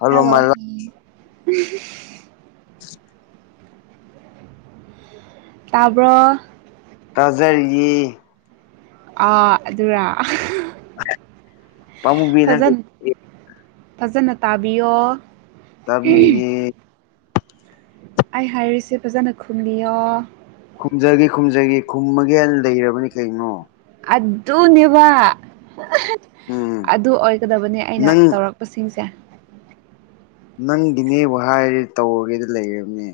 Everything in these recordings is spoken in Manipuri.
ꯍꯜꯂꯣ ꯍꯦꯜꯂꯣ ꯃꯥꯏ [inaudible] ꯇꯕꯔꯣ ꯇꯥꯖꯔꯤꯌꯦ ꯑꯥ ꯑꯗꯨꯔ ꯄꯥꯃꯨꯕꯤ ꯅꯪ ꯐꯖꯅ ꯐꯖꯅ ꯇꯥꯕꯤꯌꯣ ꯇꯥꯕꯤꯔꯤꯌꯦ ꯑꯩꯥꯏ ꯍꯥꯏꯔꯤꯁꯦ ꯐꯖꯥꯅ ꯈꯨꯝꯂꯤꯌꯣ ꯈꯨꯝꯖꯈꯤ ꯈꯨꯝꯖꯒꯤ ꯈꯨꯝꯃꯒꯦ ꯍꯅ ꯂꯩꯔꯕꯅꯤ ꯀꯩꯅꯣ ꯑꯗꯨꯅꯦꯕ ꯎꯝ ꯑꯗꯨ ꯑꯣꯏꯒꯗꯕꯅꯦ ꯑꯩꯅ ꯅꯪ ꯇꯧꯔꯛ ꯄꯁꯤꯡꯁꯦ ꯅꯪꯒꯤꯅꯦꯕꯨ ꯍꯥꯏꯔꯦ ꯇꯧꯔꯒꯦꯗ ꯂꯩꯔꯕꯅꯦ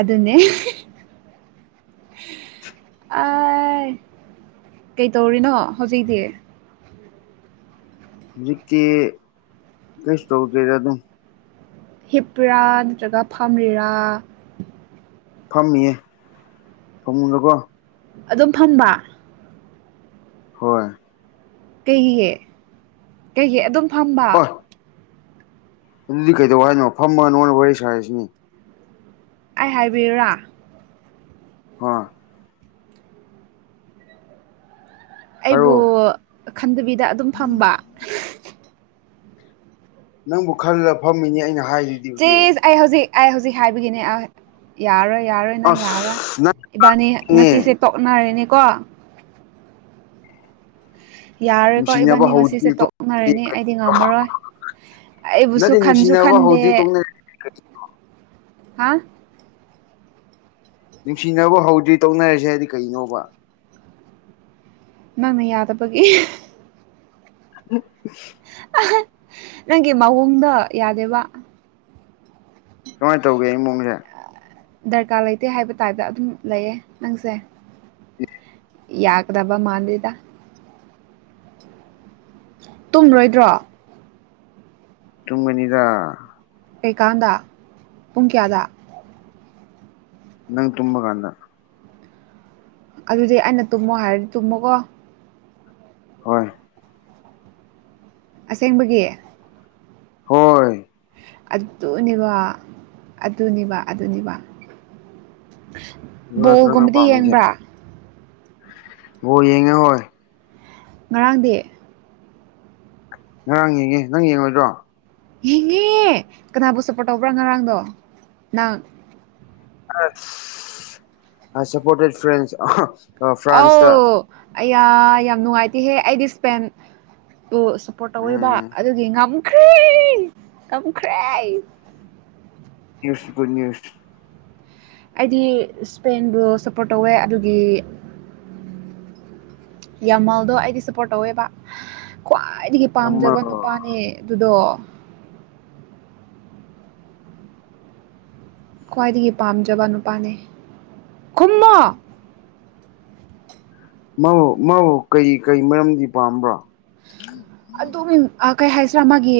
ꯑꯗꯨꯅꯦ ꯑ ꯀꯩꯇꯧꯔꯤꯅꯣ ꯍꯧꯖꯤꯛꯇꯤ ꯍꯧꯖꯤꯛꯇꯤ ꯀꯩꯁꯨ ꯇꯧꯗꯦꯗ ꯑꯗꯨꯝ ꯍꯤꯄꯔꯥ ꯅꯠꯇ꯭ꯔꯒ ꯐꯝꯔꯤꯔꯥ ꯐꯝꯃꯤꯌꯦ ꯐꯝꯃꯨꯗꯀꯣ ꯑꯗꯨꯝ ꯐꯟꯕ ꯍꯣꯏ ꯀꯩꯒꯤ ꯀꯩꯒꯤ ꯑꯗꯨꯝ ꯐꯝꯕ ꯍꯣꯏ ꯑꯗꯨꯗꯤ ꯀꯩꯗꯧ ꯍꯥꯏꯅꯣ ꯐꯝꯃꯥ ꯅꯣꯅ ꯋꯥꯔꯤ ꯁꯥꯔꯤꯁꯤꯅꯤ ꯑꯩ ꯍꯥꯏꯕꯤꯔꯥ ꯍꯥ ꯑꯩꯕꯨ ꯍꯥꯏꯔꯛꯑꯣ ꯈꯟꯗꯕꯤꯗ ꯑꯗꯨꯝ ꯐꯝꯕ ꯅꯪꯕꯨ ꯈꯜꯂ ꯐꯝꯃꯤꯅꯤ ꯑꯩꯅ ꯍꯥꯏꯔꯤ ꯆꯖ ꯑꯩ ꯍꯧꯖꯤꯛ ꯑꯩ ꯍꯧꯖꯤꯛ ꯍꯥꯏꯕꯒꯤꯅꯦ ꯑ ꯌꯥꯔꯣꯏ ꯌꯥꯔꯣꯏ ꯑꯩꯅ ꯌꯥꯔꯔꯣꯏ ꯑꯁ ꯏꯕꯥꯅꯤ ꯅꯪꯅꯦ ꯉꯁꯤꯁꯦ ꯇꯣꯛꯅꯔꯦꯅꯤꯀꯣ ꯌꯥꯔꯦꯀꯣ ꯅꯨꯡꯁꯤꯅꯕ ꯏꯕꯥꯅꯤ ꯉꯁꯤꯁꯦ ꯍꯧꯗ꯭ꯔꯤ ꯇꯣꯛꯅꯔꯦꯅꯤ ꯑꯩꯗꯤ ꯉꯝꯃꯔꯣꯏ ꯑꯩꯕꯨꯁꯨ ꯅꯠꯇꯦ ꯈꯟꯁꯨ ꯅꯨꯡꯁꯤꯅꯕ ꯈꯟꯗꯦ ꯍꯧꯗ꯭ꯔꯤ ꯇꯣꯛꯅ ꯍꯥ ꯅꯨꯡꯁꯤꯅꯕ ꯍꯧꯗ꯭ꯔꯤ ꯇꯧꯅꯔꯁꯦ ꯍꯥꯏꯗꯤ ꯀꯩꯅꯣꯕ ꯅꯪꯅ ꯌꯥꯗꯕꯒꯤ [unintelligible] ꯅꯪꯒꯤ ꯃꯑꯣꯡꯗ ꯌꯥꯗꯦꯕ ꯀꯃꯥꯏꯅ ꯇꯧꯒꯦ ꯑꯩ ꯃꯑꯣꯨꯡꯁꯦ ꯗꯔꯀꯥꯔ ꯂꯩꯇꯦ ꯍꯥꯏꯕ ꯇꯥꯏꯞꯇ ꯑꯗꯨꯝ ꯂꯩꯌꯦ ꯅꯪꯁꯦ ꯌꯥꯀꯗꯕ ꯃꯥꯥꯟꯗ ꯇꯨꯝꯔꯣꯏꯗ꯭ꯔꯣ ꯇꯨꯡꯕꯅꯤꯗ ꯀꯩꯀꯥꯟꯗ ꯄꯨꯡ ꯀꯌꯥꯗ ꯅꯪ ꯇꯨꯝꯕ ꯀꯥꯟꯗ ꯑꯗꯨꯗꯤ ꯑꯩꯅ ꯇꯨꯝꯃꯣ ꯍꯥꯏꯔꯗꯤ ꯇꯨꯝꯃꯣꯀꯣ ꯍꯣꯏ ꯑꯁꯦꯡꯕꯒꯤ ꯍꯣꯏ ꯑꯗꯨꯅꯦꯕ ꯑꯗꯨꯅꯦꯕ ꯑꯗꯨꯅꯦꯕ ꯑꯗꯨ ꯅꯠꯇ꯭ꯔꯣ ꯅꯪ ꯕꯣꯒꯨꯝꯕꯗꯤ ꯄꯥꯝꯃꯤꯁꯦ ꯌꯦꯡꯕ꯭ꯔꯥ ꯑꯣ ꯌꯦꯡꯉꯦ ꯍꯣꯏ ꯉꯔꯥꯡꯗꯤ ꯉꯔꯥꯡ ꯌꯦꯡꯉꯦ ꯅꯪ ꯌꯦꯡꯂꯡꯉꯣꯏꯗ꯭ꯔꯣ ꯌꯦꯡꯉꯦ ꯀꯅꯥꯕꯨ ꯁꯞꯄꯣꯔꯠ ꯇꯧꯕ꯭ꯔꯥ ꯉꯔꯥꯡꯗꯣ ꯅꯍꯪ ꯁꯄꯣꯇꯦꯠ ꯐ꯭ꯔ ꯑꯧ ꯑꯩꯌꯥ ꯌꯥꯝ ꯅꯨꯡꯉꯥꯏꯇꯦꯍꯦ ꯑꯩꯗꯤ ꯁ꯭ꯄꯦꯟ ꯁꯞꯄꯣꯔꯠ ꯇꯧꯋꯦꯕ ꯎꯝ ꯑꯗꯨꯗꯤ ꯉꯝꯈ꯭ꯔꯦ ꯉꯝꯈ꯭ꯔꯦ ꯅ꯭ꯌꯨꯁ ꯒꯨ ꯅ꯭ꯌꯨꯁ ꯑꯩꯗꯤ ꯁ꯭ꯄꯦꯟꯕꯨ ꯁꯞꯄꯣꯔꯠ ꯇꯧꯋꯦ ꯑꯗꯨꯒꯤ ꯌꯥꯝꯃꯜꯗꯣ ꯑꯩꯗꯤ ꯁꯞꯄꯣꯔꯠ ꯇꯧꯋꯦꯕ ꯈ꯭ꯋꯥꯏꯗꯒꯤ ꯄꯥꯝꯖꯕ ꯅꯨꯄꯥꯅꯦ ꯑꯗꯨꯗꯣ ꯈ꯭ꯋꯥꯏꯗꯒꯤ ꯄꯥꯝꯖꯕ ꯅꯨꯄꯥꯅꯦ ꯈꯨꯝꯃꯣ ꯃꯥꯕꯨ ꯃꯥꯕꯨ ꯀꯩ ꯀꯩ ꯃꯔꯝꯗꯤ ꯄꯥꯝꯕ꯭ꯔꯥ ꯑꯗꯨ ꯀꯩ ꯍꯥꯏꯁꯤꯔꯥ ꯃꯥꯒꯤ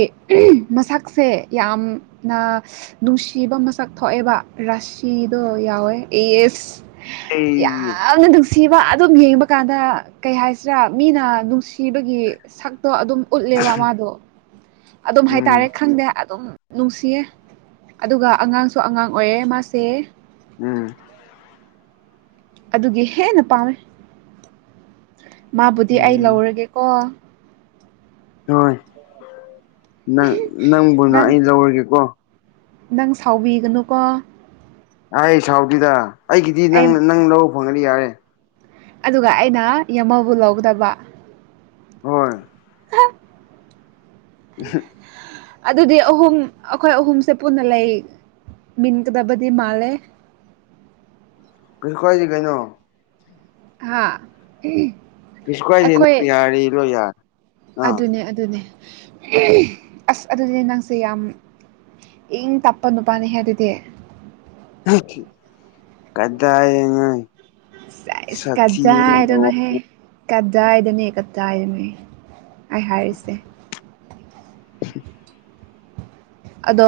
ꯃꯁꯛꯁꯦ ꯌꯥꯝꯅ ꯅꯨꯡꯁꯤꯕ ꯃꯁꯛ ꯊꯣꯛꯑꯦꯕ ꯔꯥꯁꯤꯗꯣ ꯌꯥꯎꯋꯦ ꯑꯦ ꯑꯦꯁ ꯑꯩ ꯌꯥꯝꯅ ꯅꯨꯡꯁꯤꯕ ꯑꯗꯨꯝ ꯌꯦꯡꯕ ꯀꯥꯟꯗ ꯀꯩ ꯍꯥꯏꯁꯤꯔꯥ ꯃꯤꯅ ꯅꯨꯡꯁꯤ ꯊꯤꯕꯒꯤ ꯁꯛꯇꯣ ꯑꯗꯨꯝ ꯎꯠꯂꯦꯕ ꯃꯥꯗꯣ ꯑꯗꯨꯝ ꯎꯝ ꯍꯥꯏꯇꯥꯔꯦ ꯈꯪꯗꯦ ꯑꯗꯨꯝ ꯅꯨꯡꯁꯤꯌꯦ ꯑꯗꯨꯒ ꯑꯉꯥꯡꯁꯨ ꯑꯉꯥꯡ ꯑꯣꯏꯔꯦ ꯃꯥꯁꯦ ꯎꯝ ꯑꯗꯨꯒꯤ ꯍꯦꯟꯅ ꯄꯥꯝꯃꯦ ꯃꯥꯕꯨꯗꯤ ꯑꯩ ꯎꯝ ꯂꯧꯔꯒꯦꯀꯣ ꯍꯣꯏ ꯅꯪ ꯅꯪꯕꯨꯅ ꯅꯪ ꯑꯩ ꯂꯧꯔꯒꯦꯀꯣ ꯅꯪ ꯁꯥꯎꯕꯤꯒꯅꯨꯀꯣ ꯑꯩ ꯁꯥꯎꯗꯨꯗ ꯑꯩꯒꯤꯗꯤ ꯑꯩ ꯅꯪ ꯅꯪ ꯂꯧꯧꯕ ꯐꯪꯒꯅꯤ ꯌꯥꯔꯦ ꯑꯗꯨꯒ ꯑꯩꯅ ꯌꯦꯃꯕꯨ ꯂꯧꯒꯗꯕ ꯍꯣꯏ ꯑꯗꯨꯗꯤ ꯑꯍꯨꯝ ꯑꯩꯈꯣꯏ ꯑꯍꯨꯝꯁꯦ ꯄꯨꯟꯅ ꯂꯩ ꯃꯤꯤꯟ ꯀꯗꯕꯗꯤ ꯃꯥꯂꯦ ꯀꯩꯁꯨ ꯀꯁꯤꯦ ꯀꯩꯅꯣ ꯍꯥꯥ ꯄꯤꯁꯀꯋꯥꯥꯏꯅꯤ ꯅ ꯌꯥꯔꯤ ꯂꯣ ꯌꯥꯗ ꯑꯗꯨꯅꯦ ꯑꯗꯨꯅꯦ ꯑꯁ ꯑꯗꯨꯗꯤ ꯅꯪꯁꯦ ꯌꯥꯝ ꯏꯪ ꯇꯥꯞꯄ ꯅꯨꯄꯥꯅꯤ ꯍꯥꯏ ꯑꯗꯨꯗꯤ ꯀꯗꯥꯏꯉꯣꯏ ꯀꯖꯥ ꯋꯥꯟ ꯍꯥꯏꯅꯣꯍꯦ ꯀꯗꯥꯏꯗꯅꯦ ꯀꯗꯥꯏꯗꯅꯦ ꯑꯩ ꯍꯥꯏꯔꯤꯁꯦ [unintelligible] ꯑꯗꯣ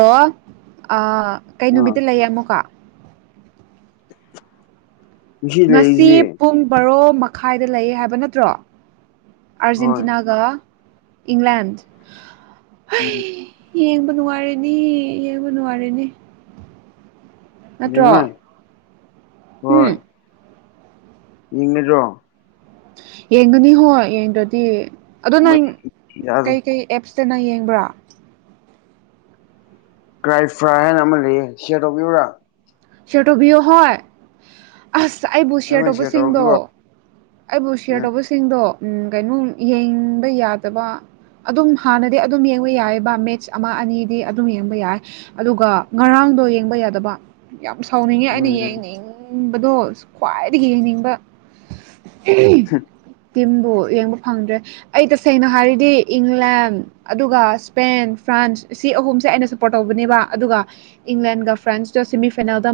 ꯀꯩꯅ ꯑꯥ ꯅꯨꯕꯤꯗ ꯂꯩꯌꯦ ꯑꯃꯨꯀꯣ ꯉꯁꯤ ꯄꯨꯡ ꯕꯔꯣ ꯃꯈꯥꯏꯗ ꯂꯩꯌꯦ ꯍꯥꯏꯕ ꯅꯠꯇ꯭ꯔꯣ ꯍꯣꯏ ꯑꯔꯖꯦꯟꯇꯤꯅꯥꯒ ꯏꯪ꯭ꯂꯗ ꯎꯝ ꯌꯦꯡꯕ ꯅꯨꯡꯉꯥꯏꯔꯦꯅꯤ ꯌꯦꯡꯕ ꯅꯨꯡꯉꯥꯏꯔꯦꯅꯦ ꯌꯦꯡꯉꯣꯏ ꯅꯠꯇ꯭ꯔꯣ ꯎꯝ ꯏꯡꯉꯗꯣ ꯌꯦꯡꯒꯅꯤ ꯍꯣ ꯌꯦꯡꯗ꯭ꯔꯗꯤ ꯑꯗꯨꯣ ꯅꯪ ꯌꯥꯔꯦ ꯀꯩꯀꯩ ꯑꯦꯞꯁꯇꯅ ꯌꯦꯡꯕ꯭ꯔꯥ ꯀ꯭ꯔꯥꯏꯐ꯭ꯔꯥꯏ ꯍꯥꯏꯅ ꯑꯃ ꯂꯩꯌꯦ ꯁꯦꯗꯣꯌꯨꯨꯔꯥ ꯁꯤꯇꯣ ꯌ ꯍ ꯑꯁ ꯑꯩꯕꯨ ꯁꯤ ꯑꯩꯉꯣꯟꯗ ꯁꯤꯌꯔ ꯑꯇꯣꯄꯁꯤꯡꯗꯣ ꯇꯧꯔꯛꯄꯤꯌꯣ ꯑꯩꯕꯨ ꯁꯤꯌꯥꯇꯣꯄ ꯁꯤꯡꯗꯣ ꯎ ꯀꯩꯅꯣ ꯌꯦꯡꯕ ꯌꯥꯗꯕ ꯑꯗꯨꯝ ꯍꯥꯟꯅꯗꯤ ꯑꯗꯨꯝ ꯌꯦꯡꯕ ꯌꯥꯏ ꯕꯥ ꯃꯦꯠꯁ ꯑꯃ ꯑꯅꯤꯗꯤ ꯑꯗꯨꯝ ꯌꯦꯡꯕ ꯌꯥꯏ ꯑꯗꯨꯒ ꯉꯔꯥꯡꯗꯣ ꯌꯦꯡꯕ ꯌꯥꯗꯕ ꯌꯥꯝ ꯁꯥꯎꯅꯤꯡꯉꯦ ꯑꯩꯅ ꯎꯝ ꯌꯦꯡꯅꯤꯡꯕꯗꯣ ꯈ꯭ꯋꯥꯏꯗꯒꯤ ꯌꯦꯡꯅꯤꯡꯕ ꯇꯤꯝꯕꯨ ꯌꯦꯡꯕ ꯐꯪꯗ꯭ꯔꯦ ꯑꯩ ꯇꯁꯦꯡꯅ ꯍꯥꯏꯔꯤꯗꯤ ꯏꯪꯂꯦꯟ ꯑꯗꯨꯒ ꯁ꯭ꯄꯦꯟ ꯐ꯭ꯔꯥꯟꯁ ꯁꯤ ꯑꯍꯨꯝꯁꯦ ꯑꯩꯅ ꯁꯞꯄꯣꯔꯠ ꯇꯧꯕꯅꯦꯕ ꯑꯗꯨꯒ ꯏꯪꯂꯦꯟꯒ ꯐ꯭ꯔꯦꯟꯁ ꯣ ꯁꯦꯃꯤꯐꯥꯏꯅꯦꯜꯗ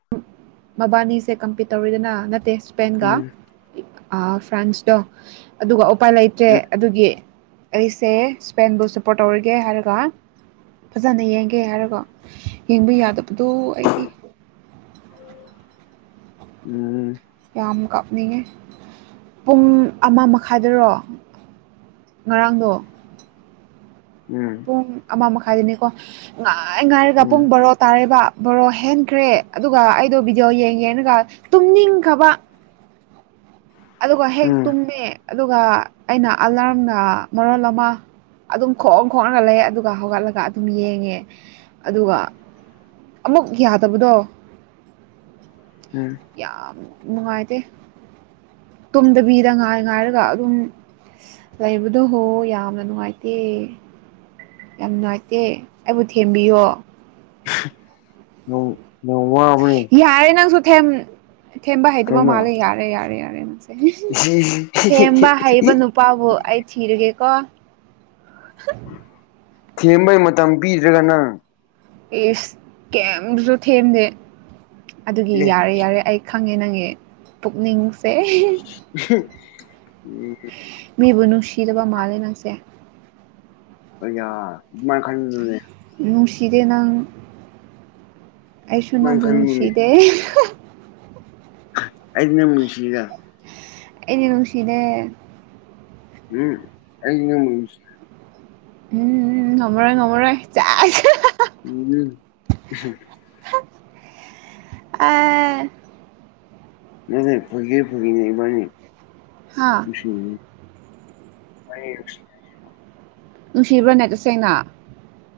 ꯃꯕꯥꯅꯤꯁꯦ ꯀꯝꯄꯤꯠ ꯇꯧꯔꯤꯗꯅ ꯅꯠꯇꯦ ꯎꯝ ꯁꯄꯦꯟꯒ ꯎꯝ ꯑ ꯐ꯭ꯔꯥꯟꯁꯇꯣ ꯑꯗꯨꯒ ꯎꯄꯥꯏ ꯂꯩꯇ꯭ꯔꯦ ꯑꯗꯨꯒꯤ ꯑꯩꯁꯦ ꯁ꯭ꯄꯦꯟꯕꯨ ꯁꯞꯄꯣꯔꯠ ꯇꯧꯔꯒꯦ ꯍꯥꯏꯔꯒ ꯐꯖꯅ ꯌꯦꯡꯒꯦ ꯍꯥꯏꯔꯒꯣ ꯌꯦꯡꯕ ꯌꯥꯗꯕꯗꯣ ꯑꯩꯒꯤ ꯎꯝ ꯀꯥꯞꯅꯤꯡꯉꯦ ꯄꯨꯡ ꯑꯃ ꯃꯈꯥꯏꯗꯔꯣ ꯉꯔꯥꯡꯗꯣ ꯎꯝ ꯄꯨꯡ ꯑꯃ ꯃꯈꯥꯏꯗꯅꯤꯀꯣ ꯉꯥꯏ ꯉꯥꯏꯔꯒ ꯎꯝ ꯄꯨꯡ ꯕꯣꯔꯣ ꯇꯥꯔꯦꯕ ꯕ ꯍꯦꯟꯈ꯭ꯔꯦ ꯑꯗꯨꯒ ꯑꯩꯗꯣ ꯕꯤꯗꯤꯑꯣ ꯌꯦꯡꯒꯦꯅꯒ ꯇꯨꯝꯅꯤꯡꯈꯕ ꯑꯗꯨꯒ ꯍꯦꯛ ꯎꯝ ꯇꯨꯝꯃꯦ ꯑꯗꯨꯒ ꯑꯩꯅ ꯑꯂꯥꯔꯝꯅ ꯃꯔꯣꯜ ꯑꯃ ꯑꯗꯨꯝ ꯈꯣꯡꯑ ꯈꯣꯡꯑꯒ ꯂꯩ ꯑꯗꯨꯒ ꯍꯧꯒꯠꯂꯒ ꯑꯗꯨꯝ ꯌꯦꯡꯉꯦ ꯑꯗꯨꯒ ꯑꯃꯨꯛ ꯌꯥꯗꯕꯗꯣ ꯎꯝ ꯌꯥꯝ ꯅꯨꯡꯉꯥꯏꯇꯦ ꯇꯨꯝꯗꯕꯤꯗ ꯉꯥꯏ ꯉꯥꯏꯔꯒ ꯑꯗꯨꯝ ꯂꯩꯕꯗꯣ ꯍꯣ ꯌꯥꯝꯅ ꯅꯨꯡꯉꯥꯏꯇꯦ ꯌꯥꯝ ꯅꯨꯡꯉꯥꯏꯇꯦ ꯑꯩꯕꯨ ꯊꯦꯝꯕꯤꯌꯣ ꯅ ꯅꯣꯡꯃ ꯌꯥꯔꯦ ꯅꯪꯁꯨ ꯊꯦꯝ ꯊꯦꯝꯕ ꯍꯩꯇꯕ ꯀꯩꯅꯣ ꯃꯥꯜꯂꯦ ꯌꯥꯔꯦ ꯌꯥꯔꯦ ꯌꯥꯔꯦ ꯅꯪ ꯊꯦꯝꯕ ꯍꯩꯕ ꯅꯨꯄꯥꯕꯨ ꯑꯩ ꯊꯤꯔꯒꯦꯀꯣ [inaudible] ꯊꯦꯝꯕꯩ ꯃꯇꯝ ꯄꯤꯗ꯭ꯔꯒ ꯅꯪ ꯑꯦꯁ ꯀꯦꯝꯁꯨ ꯊꯦꯝꯗꯦ ꯑꯗꯨꯒꯤ ꯑꯦ ꯌꯥꯔꯦ ꯌꯥꯔꯦ ꯑꯩ ꯈꯪꯉꯦ ꯅꯪꯉꯦ ꯄꯨꯛꯅꯤꯡ ꯎꯝ ꯃꯤꯕꯨ ꯅꯨꯡꯁꯤꯗꯔꯕ ꯃꯥꯜꯂꯦ ꯅꯪꯁꯦ ꯌꯥ ꯑꯗꯨꯃꯥꯏꯅ ꯈꯅꯦ ꯅꯨꯡꯁꯤꯗꯦ ꯅꯪ ꯑꯥꯏꯁꯣꯟ ꯑꯗꯨꯃꯥꯏꯅ ꯅꯪꯕꯨ ꯈꯟꯒꯅꯨꯅꯦ ꯅꯨꯡꯁꯤꯗꯦ ꯑꯩꯗꯅꯦ ꯃꯟꯁꯤꯗ ꯑꯦꯅꯦ ꯅꯨꯡꯁꯤꯅꯦ ꯎꯝ ꯑꯩ ꯎꯝ ꯉꯃꯔꯣꯏ ꯉꯃꯔꯣꯏ ꯆꯥꯏ ꯎꯝ ꯑꯦ ꯅ ꯂꯩ ꯐꯒ ꯐꯒꯅꯦꯕꯅꯤ ꯍꯥ ꯑꯩ ꯅꯨꯡꯁꯤꯕ꯭ꯔꯅꯦ ꯇꯁꯦꯡꯅ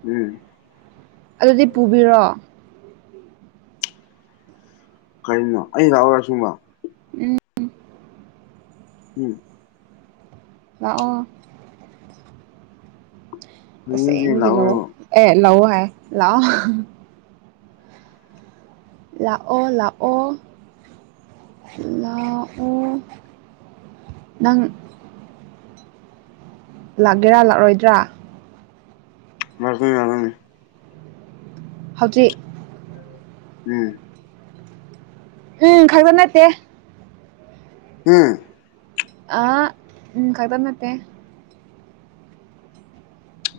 ꯎꯝ ꯑꯗꯨꯗꯤ ꯄꯨꯕꯤꯔꯣ ꯀꯔꯤꯅꯣ ꯑꯩ ꯂꯥꯛꯑꯣꯔ ꯁꯤꯕ ꯎꯝ ꯎꯝ ꯂꯥꯛꯑꯣ ꯐꯥꯒꯤ ꯅꯠꯇꯦ ꯇꯁꯦꯡꯒꯤ ꯂꯑꯣ ꯂꯥꯛꯎꯔꯕ ꯑꯦ ꯂꯥꯛꯑꯣ ꯍꯥꯏ ꯂꯥꯛꯑꯣ ꯂꯥꯛꯑꯣ ꯂꯥꯛꯑꯣ ꯂꯥꯛ ꯑꯣ ꯅꯪ ꯂꯥꯛꯒꯦꯔꯥ ꯂꯥꯛꯑꯣꯣꯏꯗ꯭ꯔꯥ [unintelligible] ꯍꯧꯖꯤꯛ ꯎꯝ ꯎꯝ ꯈꯛꯗ ꯅꯠꯇꯦ ꯍꯨꯝ ꯑꯥꯍꯥ [unintelligible]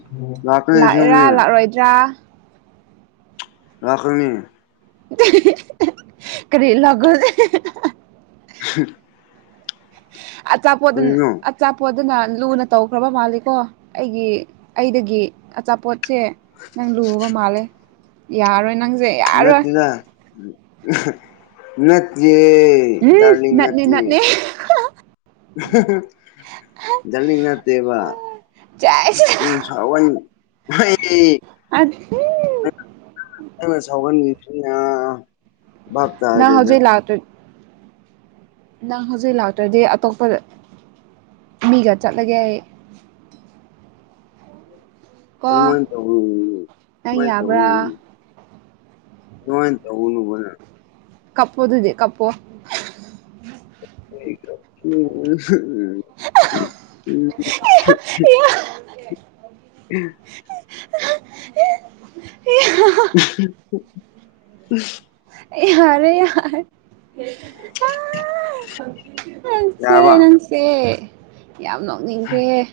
[inaudible] ꯂꯥꯛꯏꯔꯥ ꯑꯁꯦꯡꯕꯅꯦ ꯂꯥꯛꯂ‌ꯣꯏꯗ꯭ꯔꯥ ꯂꯥꯛꯀꯅꯤ [unintelligible] ꯀꯔꯤ ꯂꯥꯛꯒ [unintelligible] ꯑꯆꯥꯄꯣꯠ ꯗꯨꯟ ꯀꯔꯤꯅꯣ [unintelligible] ꯑꯆꯥꯄꯣꯠꯗꯨꯅ ꯂꯨꯅ ꯇꯧꯈ꯭ꯔꯕ ꯃꯥꯜꯂꯤꯀꯣ ꯑꯩꯒꯤ ꯑꯩꯗꯒꯤ ꯑꯆꯥꯄꯣꯠꯁꯦ ꯅꯪ ꯂꯨꯕ ꯃꯥꯜꯂꯦ ꯌꯥꯔꯔꯣꯏ ꯅꯪꯖ‌ꯦ ꯅꯠꯇ‌ꯦꯗ ꯅꯠꯇꯤꯌ‌ꯦ [unintelligible] ꯎꯝ ꯗꯥꯔꯂꯤꯡ ꯅꯠꯅꯦ ꯅꯠꯇ‌ꯦ ꯅꯠꯅꯦ [unintelligible] ꯖꯂꯤꯡ ꯅꯠꯇꯦꯕ ꯅꯪꯅ ꯁꯥꯎꯋꯩꯟ [unintelligible] ꯑꯩ [unintelligible] ꯅꯪꯅ ꯁꯥꯎꯒꯟꯕꯁꯤꯅ ꯅ ꯍꯧꯖꯤꯛ ꯂꯥꯛꯇ꯭ꯔ ꯅꯪ ꯍꯧꯖꯤꯛ ꯂꯥꯛꯇ꯭ꯔꯗꯤ ꯑꯇꯣꯞꯄ ꯃꯤꯒ ꯆꯠꯂꯒꯦ ꯑꯩ ꯀꯣ ꯑꯗꯨꯃꯥꯏ ꯇꯧꯒ‌ [inaudible] ꯅꯪ ꯗꯨꯃꯥꯏ ꯌꯥꯕ꯭ꯔꯥ [inaudible] ꯑꯗꯨꯃꯥꯏ ꯇꯧꯒꯅꯨꯕ ꯅꯪ ꯀꯞꯄꯣ ꯗꯨꯗꯤ ꯀꯞꯄꯣ [unintelligible] [unintelligible] [unintelligible] [unintelligible] ꯑꯩ ꯌꯥꯔꯦ ꯌꯥꯔ ꯃꯥ ꯅꯪꯆ‌ꯦ ꯌꯥꯔꯕ ꯅꯪꯁꯦ ꯌꯥꯝ ꯅꯣꯛꯅꯤꯡꯈ꯭ꯔꯦꯍ‌ꯦ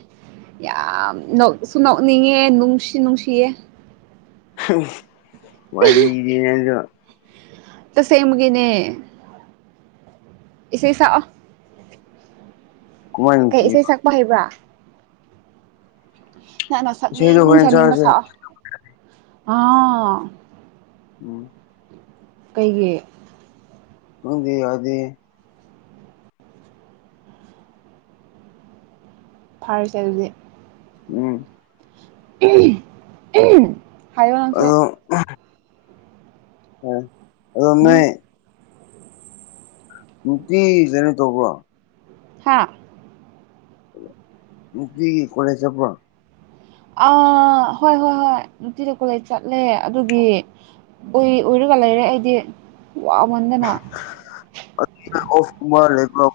ꯌꯥꯝ ꯅ‌ꯣꯛꯁꯨ ꯅꯣꯛꯅꯤꯡꯉꯦ ꯅꯨꯡꯁꯨ ꯅꯨꯡꯁꯤꯌꯦ ꯋꯥꯔꯤꯗꯤ ꯅꯪꯖꯨ ꯇꯁꯦꯡꯕꯒꯤ‌ꯦ ꯏꯁꯩ ꯁꯛꯑꯣ ꯀꯃꯥꯏ ꯀꯩ ꯏꯁꯩ ꯅꯨꯡꯁꯤꯕ ꯁꯛꯄ ꯍꯩꯕ꯭ꯔꯥ ꯅꯪꯅ ꯏꯁꯩꯗꯣ ꯁꯛꯅꯤꯡ ꯍꯣꯔꯦꯟ ꯁꯛꯅꯤꯡꯕ ꯆꯥꯔꯁꯦ ꯁꯥꯛꯑꯣ ꯑꯥ ꯎꯝ ꯀꯩꯒꯤ ꯈꯪꯗ‌ꯦ ꯌꯥꯗ‌ꯦ ꯐꯥꯔꯁꯦ ꯑꯗꯨꯗꯤ ꯎꯝ [unintelligible] ꯍꯥꯏꯌ‌ꯣ ꯅꯪꯁꯨ [unintelligible] ꯑ ꯑꯗ‌ꯣ ꯎꯝ ꯅ‌ꯣꯏ ꯅꯨꯡꯇꯤꯒꯤ ꯀꯩꯅꯣ ꯇꯧꯕ꯭ꯔꯣ ꯍꯥꯥ ꯅꯨꯡꯇꯤꯒꯤ ꯀ‌ꯣꯂ‌ꯦꯖ ꯆꯠꯄ꯭ꯔ‌ꯣ ꯑꯥ ꯍꯣꯏ ꯍꯣꯏ ꯍꯣꯏ ꯅꯨꯡꯇꯤꯗ ꯀꯣꯂꯦꯖ ꯆꯠꯂꯦ ꯑꯗꯨꯒꯤ ꯎꯏ ꯎꯏꯔꯒ ꯂꯩꯔꯦꯛꯑ‌ꯦꯗꯤ ꯋꯥꯃꯟꯗꯅ [inaudible] ꯑꯣꯐꯀꯨꯝꯕ ꯂꯩꯕ꯭ꯔ‌ꯣ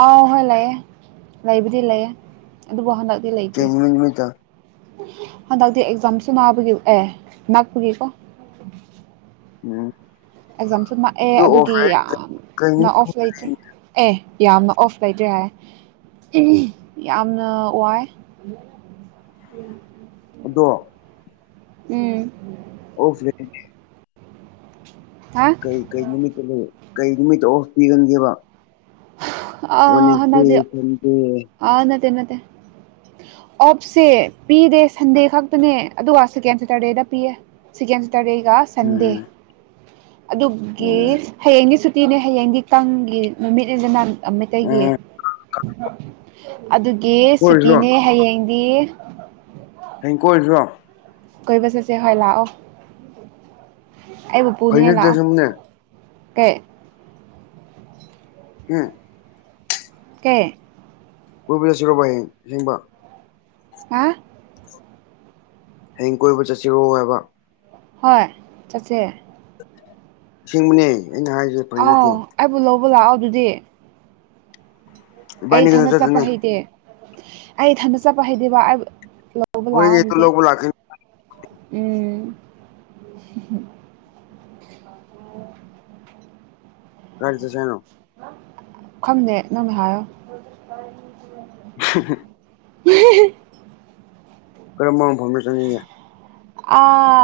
ꯑꯥꯎ ꯍꯣꯏ ꯂꯩꯑꯦ ꯂꯩꯕꯨꯗꯤ ꯂꯩꯑꯦ ꯑꯗꯨꯕꯨ ꯍꯟꯗꯛꯇꯤ ꯂꯩꯇ꯭ꯔꯤ ꯅꯨꯃꯤꯠ ꯅꯨꯃꯤꯠꯇ ꯍꯟꯗꯛꯇꯤ ꯑꯦꯛꯖꯥꯝꯁꯨ ꯅꯥꯕꯒꯤ ꯑꯦ ꯉꯥꯛꯄꯒꯤꯀꯣ ꯎꯝ ꯑꯦꯛꯖꯥꯝꯁꯨ ꯃꯥꯛꯑꯦ ꯑꯗꯨ ꯑꯗꯨꯒꯤ ꯑꯣꯐꯔ ꯀꯩ ꯌꯥꯝꯅ ꯅꯨꯃꯤꯠ ꯑꯣꯐ ꯂꯩꯇ꯭ꯔꯦ ꯑꯦ ꯌꯥꯝꯅ ꯑꯣꯐ ꯂꯩꯇ꯭ꯔꯦ ꯍꯥꯏ ꯌꯥꯝꯅ ꯋꯥꯏ ꯗꯣ ꯎꯝ ꯑꯣ ꯐꯦ ꯍꯥ ꯀꯩꯀꯩ ꯅꯨꯃꯤꯠꯇ ꯂꯩ ꯀꯩ ꯅꯨꯃꯤꯠꯇ ꯑꯣꯁ ꯄꯤꯔꯟꯒꯦꯕ ꯑꯥ ꯑꯣꯅꯤꯁꯦ ꯍꯟꯗꯛꯇꯤ ꯊꯟꯇꯦ ꯑꯥ ꯅꯠꯇꯦ ꯅꯠꯇꯦ ꯑꯣꯞꯁꯦ ꯄꯤꯗꯦ ꯁꯟꯗꯦ ꯈꯛꯇꯅꯦ ꯑꯗꯨꯒ ꯁꯦꯀꯦꯟ ꯁꯦꯇꯔꯗꯦꯗ ꯄꯤꯌꯦ ꯁꯤꯀꯦꯟꯁ ꯇꯔꯒ ꯁꯟꯗꯦ ꯎꯝ ꯑꯗꯨꯒꯤ ꯎꯝ ꯍꯌꯦꯡꯗꯤ ꯁꯨꯇꯤꯅꯦ ꯍꯌꯦꯡꯗꯤ ꯀꯥꯡꯒꯤ ꯅꯨꯃꯤꯠ ꯅꯥ ꯃꯩꯇꯩꯒꯤ ꯎꯝ ꯑꯗꯨꯒꯤ ꯀꯣꯏꯔꯨꯁꯤꯔꯣ ꯁꯨꯇꯤꯅꯦ ꯍꯌꯦꯡ ꯊ ꯍꯌꯦꯡ ꯀꯣꯏꯗ꯭ꯔꯣ ꯀꯣꯏꯕ ꯆꯠꯁꯦ ꯍꯣꯏ ꯂꯥꯛꯑꯣ ꯑꯩꯕꯨꯄꯨꯅꯦꯍꯦꯛ ꯂꯥꯛꯑꯣ ꯍꯩꯅꯗ꯭ꯔꯁꯨꯅꯦ ꯀꯦ ꯎꯝ ꯀꯦ ꯄꯨꯕꯤꯔꯁꯤꯔꯣꯕ ꯍꯦꯡꯕ ꯍꯥ ꯍꯌꯦꯡ ꯀꯣꯏꯕ ꯆꯠꯁꯤꯔꯣ ꯍꯥꯏꯕ ꯍꯣꯏ ꯆꯠꯁꯦ ꯁꯤꯡꯕꯅꯦ ꯑꯩꯅ ꯍꯥꯏꯖ ꯑꯥꯎ ꯑꯩꯕꯨ ꯂꯧꯕ ꯂꯥꯛꯑꯣ ꯑꯗꯨꯗꯤ ꯑꯩ ꯏꯕꯥꯅꯤ ꯈꯛꯇ ꯊꯅꯠ ꯆꯠꯄ ꯆꯠꯇꯣꯏꯅꯦ ꯍꯩꯗꯦ ꯑꯩ ꯏꯊꯟꯗ ꯆꯠꯄ ꯍꯩꯗꯦꯕ ꯂꯧꯕ ꯍꯣꯏꯅꯦ ꯂꯥꯛꯑꯣ ꯑꯗꯨ ꯑꯗꯨꯗꯤ ꯂꯧꯕ ꯂꯥꯛꯀꯦ ꯎꯝ ꯀꯔꯤ ꯆꯁꯅꯣ ꯈꯪꯗꯦ ꯅꯪꯅ ꯍꯥꯏꯌꯣ [unintelligible] ꯎ [inaudible] ꯀꯔꯝꯕ ꯏꯟꯐꯣꯔꯃꯦꯁꯟꯒꯦ ꯑꯥ